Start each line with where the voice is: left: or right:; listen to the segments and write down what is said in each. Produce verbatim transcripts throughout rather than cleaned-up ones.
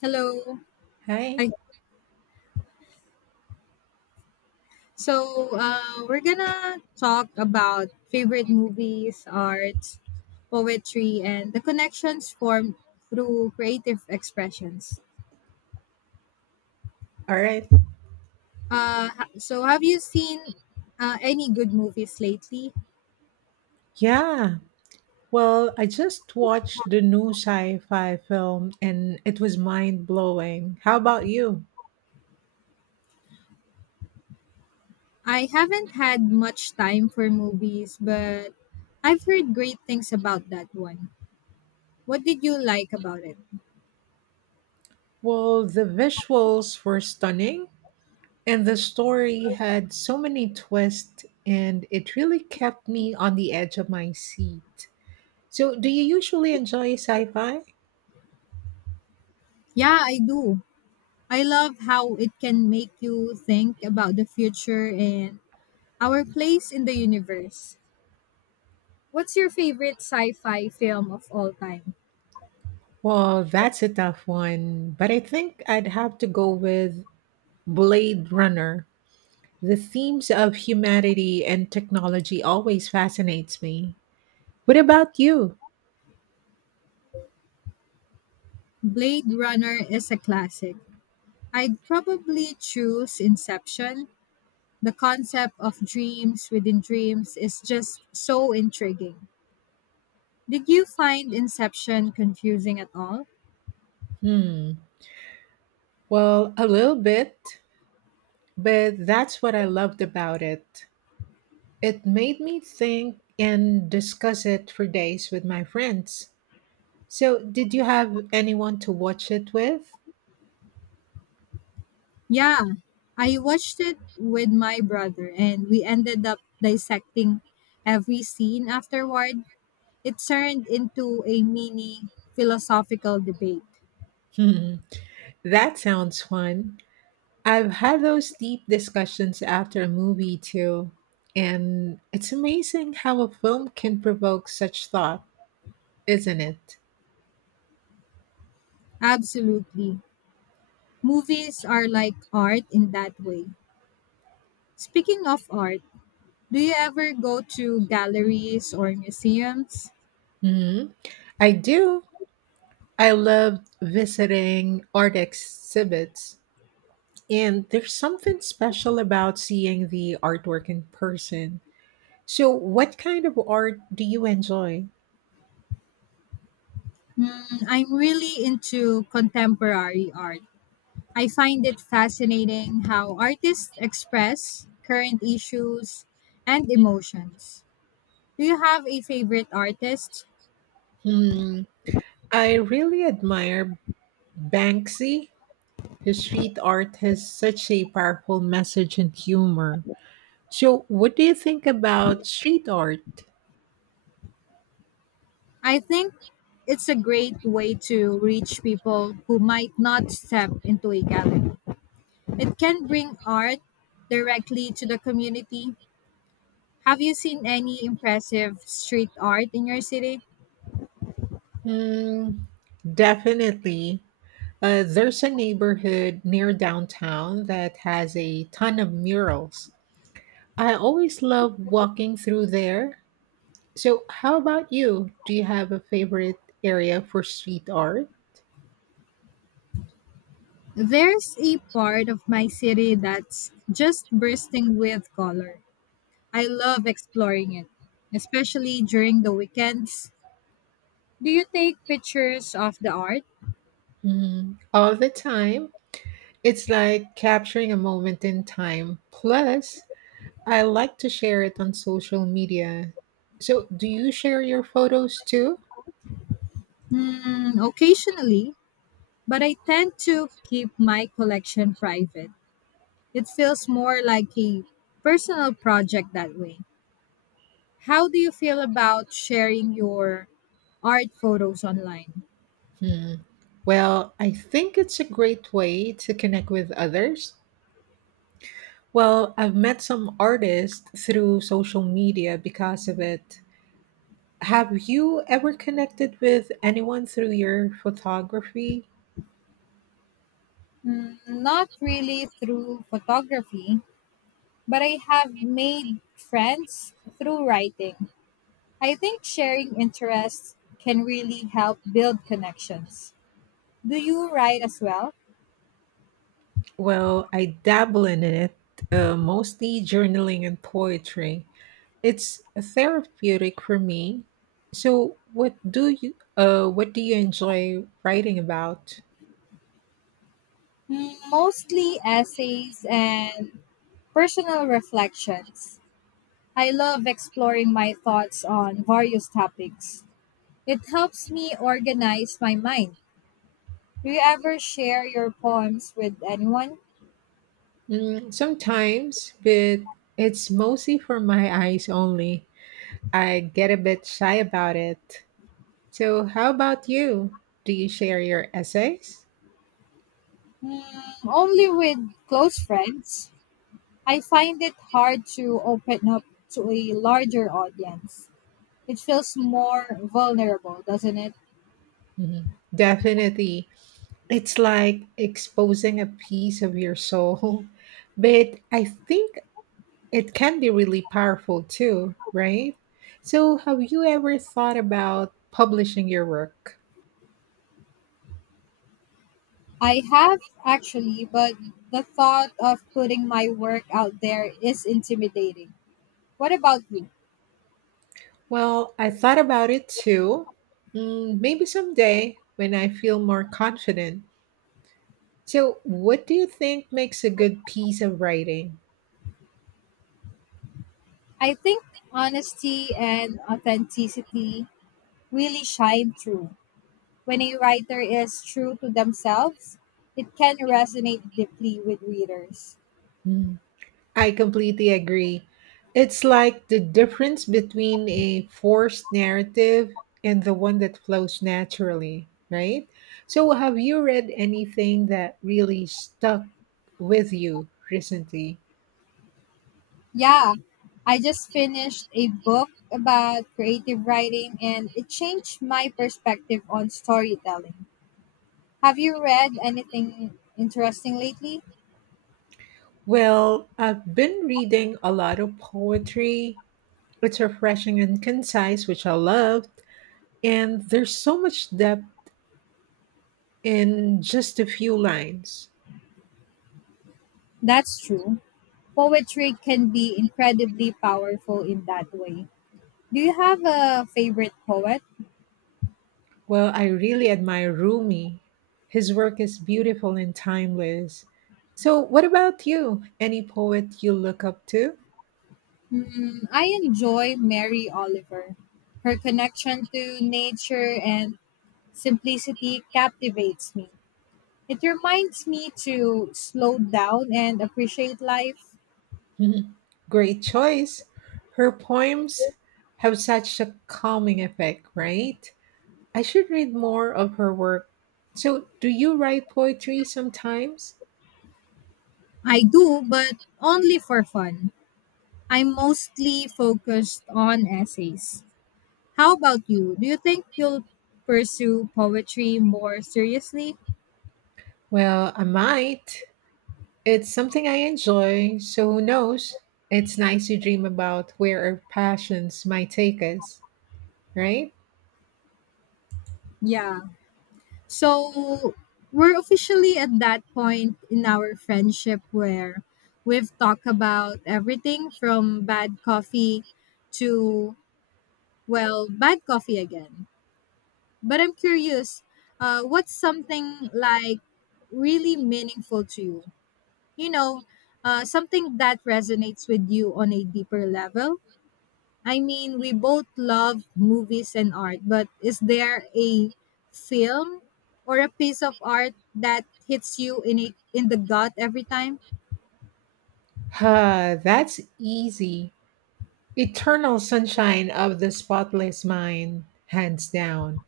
left: Hello.
right: Hi.
left: Hi. So, uh, we're gonna talk about favorite movies, arts, poetry, and the connections formed through creative expressions.
right: All right.
left: Uh, ha- so, have you seen uh, any good movies lately?
right: Yeah. Well, I just watched the new sci fi film and it was mind blowing. How about you?
left: I haven't had much time for movies, but I've heard great things about that one. What did you like about it?
right: Well, the visuals were stunning and the story had so many twists and it really kept me on the edge of my seat. So, do you usually enjoy sci fi?
left: Yeah, I do. I love how it can make you think about the future and our place in the universe. What's your favorite sci fi film of all time?
right: Well, that's a tough one, but I think I'd have to go with Blade Runner. The themes of humanity and technology always fascinates me. What about you?
left: Blade Runner is a classic. I'd probably choose Inception. The concept of dreams within dreams is just so intriguing. Did you find Inception confusing at all?
right: Hmm. Well, a little bit, but that's what I loved about it. It made me think and discuss it for days with my friends. So, did you have anyone to watch it with?
left: Yeah, I watched it with my brother and we ended up dissecting every scene afterward. It turned into a mini philosophical debate.
right: Hmm. That sounds fun. I've had those deep discussions after a movie too, and it's amazing how a film can provoke such thought. Isn't it?
left: Absolutely. Movies are like art in that way. Speaking of art, do you ever go to galleries or museums?
right: Mhm. I do. I love visiting art exhibits, and there's something special about seeing the artwork in person. So, what kind of art do you enjoy?
left: Mm, I'm really into contemporary art. I find it fascinating how artists express current issues and emotions. Do you have a favorite artist?
right: Hmm. I really admire Banksy. His street art has such a powerful message and humor. So, what do you think about street art?
left: I think it's a great way to reach people who might not step into a gallery. It can bring art directly to the community. Have you seen any impressive street art in your city?
right: Hmm. Definitely. Uh, there's a neighborhood near downtown that has a ton of murals. I always love walking through there. So, how about you? Do you have a favorite area for street art?
left: There's a part of my city that's just bursting with color. I love exploring it, especially during the weekends. Do you take pictures of the art?
right: Mm, all the time. It's like capturing a moment in time. Plus, I like to share it on social media. So, do you share your photos too?
left: Hmm, occasionally, but I tend to keep my collection private. It feels more like a personal project that way. How do you feel about sharing your art photos online?
right: Hmm. Well, I think it's a great way to connect with others. Well, I've met some artists through social media because of it. Have you ever connected with anyone through your photography?
left: Mm, not really through photography, but I have made friends through writing. I think sharing interests can really help build connections. Do you write as well?
right: Well, I dabble in it, uh, mostly journaling and poetry. It's therapeutic for me. So, what do you uh, what do you enjoy writing about?
left: Mm, mostly essays and personal reflections. I love exploring my thoughts on various topics. It helps me organize my mind. Do you ever share your poems with anyone?
right: Mm, sometimes, but it's mostly for my eyes only. I get a bit shy about it. So, how about you? Do you share your essays?
left: Hmm, only with close friends. I find it hard to open up to a larger audience. It feels more vulnerable, doesn't it?
right: Mhm. Definitely. It's like exposing a piece of your soul. But I think it can be really powerful too, right? So, have you ever thought about publishing your work?
left: I have actually, but the thought of putting my work out there is intimidating. What about you?
right: Well, I thought about it too. Mm, maybe someday when I feel more confident. So, what do you think makes a good piece of writing?
left: I think honesty and authenticity really shine through. When a writer is true to themselves, it can resonate deeply with readers.
right: Mm. I completely agree. It's like the difference between a forced narrative and the one that flows naturally, right? So, have you read anything that really stuck with you recently?
left: Yeah, I just finished a book about creative writing and it changed my perspective on storytelling. Have you read anything interesting lately?
right: Well, I've been reading a lot of poetry. It's refreshing and concise, which I loved. And there's so much depth in just a few lines.
left: That's true. Poetry can be incredibly powerful in that way. Do you have a favorite poet?
right: Well, I really admire Rumi. His work is beautiful and timeless. So, what about you? Any poet you look up to?
left: Hmm, I enjoy Mary Oliver. Her connection to nature and simplicity captivates me. It reminds me to slow down and appreciate life.
right: Mhm. Great choice. Her poems have such a calming effect, right? I should read more of her work. So, do you write poetry sometimes?
left: I do, but only for fun. I'm mostly focused on essays. How about you? Do you think you'll pursue poetry more seriously?
right: Well, I might. It's something I enjoy, so who knows? It's nice to dream about where our passions might take us, right?
left: Yeah. So we're officially at that point in our friendship where we've talked about everything from bad coffee to, well, bad coffee again. But I'm curious, uh, what's something like really meaningful to you? You know, uh, something that resonates with you on a deeper level? I mean, we both love movies and art, but is there a film or a piece of art that hits you in a, in the gut every time?
right: Huh, that's easy. Eternal sunshine of the spotless mind, hands down.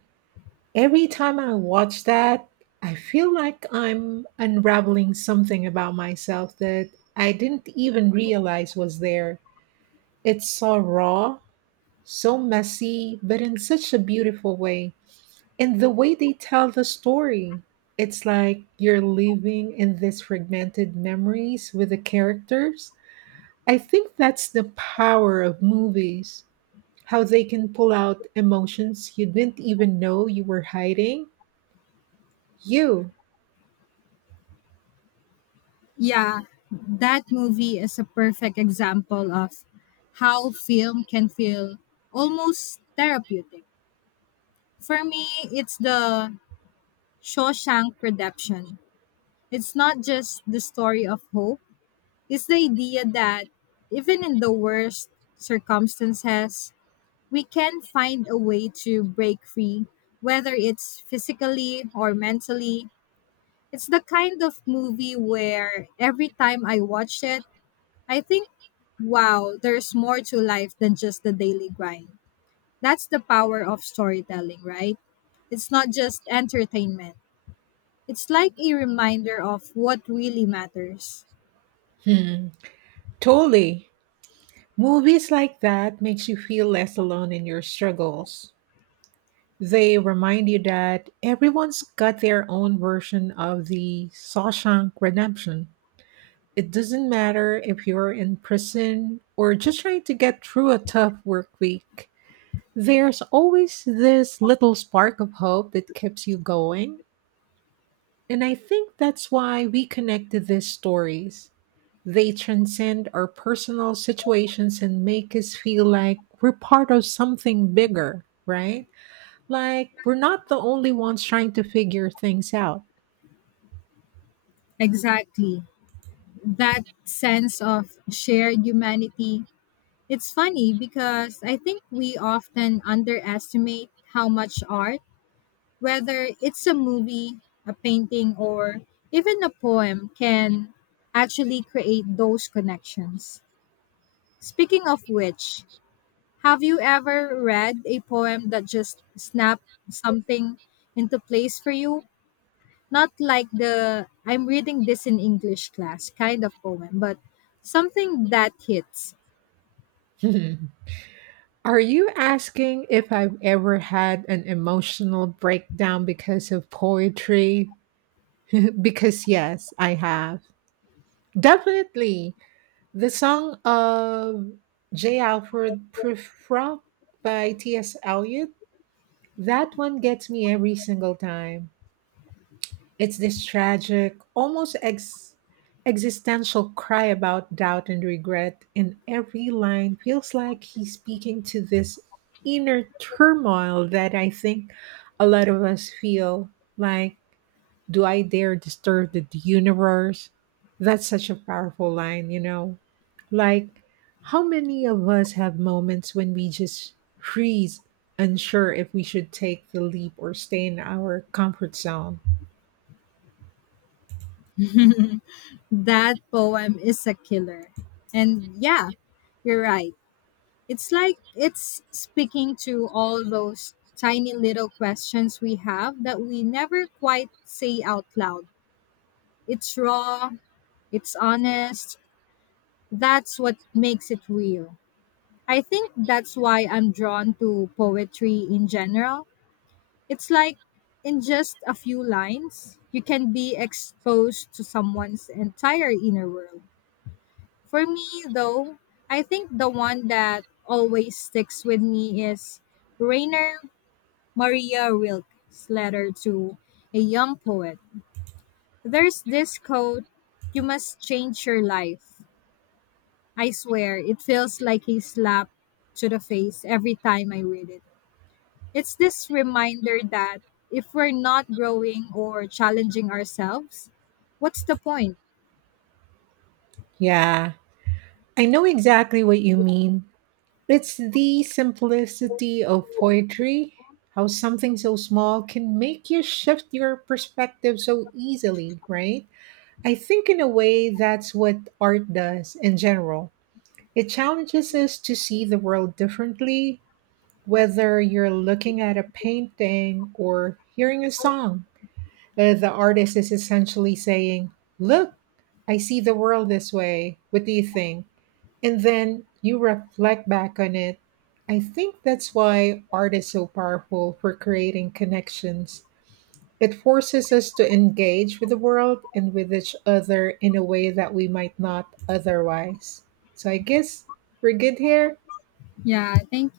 right: Every time I watch that, I feel like I'm unraveling something about myself that I didn't even realize was there. It's so raw, so messy, but in such a beautiful way. And the way they tell the story, it's like you're living in these fragmented memories with the characters. I think that's the power of movies, how they can pull out emotions you didn't even know you were hiding. You.
left: Yeah, that movie is a perfect example of how film can feel almost therapeutic. For me, it's the Shawshank Redemption. It's not just the story of hope, it's the idea that even in the worst circumstances, we can find a way to break free, whether it's physically or mentally. It's the kind of movie where every time I watch it, I think, wow, there's more to life than just the daily grind. That's the power of storytelling, right? It's not just entertainment. It's like a reminder of what really matters.
right: Hmm. Totally. Movies like that makes you feel less alone in your struggles. They remind you that everyone's got their own version of the Shawshank Redemption. It doesn't matter if you're in prison or just trying to get through a tough work week. There's always this little spark of hope that keeps you going. And I think that's why we connect to these stories. They transcend our personal situations and make us feel like we're part of something bigger, right? Like we're not the only ones trying to figure things out.
left: Exactly. That sense of shared humanity. It's funny because I think we often underestimate how much art, whether it's a movie, a painting, or even a poem, can actually create those connections. Speaking of which, have you ever read a poem that just snapped something into place for you? Not like the "I'm reading this in English class" kind of poem, but something that hits.
right: Are you asking if I've ever had an emotional breakdown because of poetry? Because yes, I have. Definitely. The song of J. Alfred Prufrock by T S. Eliot, that one gets me every single time. It's this tragic, almost ex- existential cry about doubt and regret, and every line feels like he's speaking to this inner turmoil that I think a lot of us feel like, do I dare disturb the universe? That's such a powerful line, you know? Like, how many of us have moments when we just freeze, unsure if we should take the leap or stay in our comfort zone?
left: That poem is a killer. And yeah, you're right. It's like it's speaking to all those tiny little questions we have that we never quite say out loud. It's raw, it's honest. That's what makes it real. I think that's why I'm drawn to poetry in general. It's like in just a few lines, you can be exposed to someone's entire inner world. For me, though, I think the one that always sticks with me is Rainer Maria Rilke's "Letter to a Young Poet." There's this quote, "You must change your life." I swear, it feels like a slap to the face every time I read it. It's this reminder that if we're not growing or challenging ourselves, what's the point?
right: Yeah, I know exactly what you mean. It's the simplicity of poetry, how something so small can make you shift your perspective so easily, right? I think, in a way, that's what art does in general. It challenges us to see the world differently, whether you're looking at a painting or hearing a song. Uh, the artist is essentially saying, look, I see the world this way. What do you think? And then you reflect back on it. I think that's why art is so powerful for creating connections. It forces us to engage with the world and with each other in a way that we might not otherwise. So I guess we're good here.
left: Yeah, thank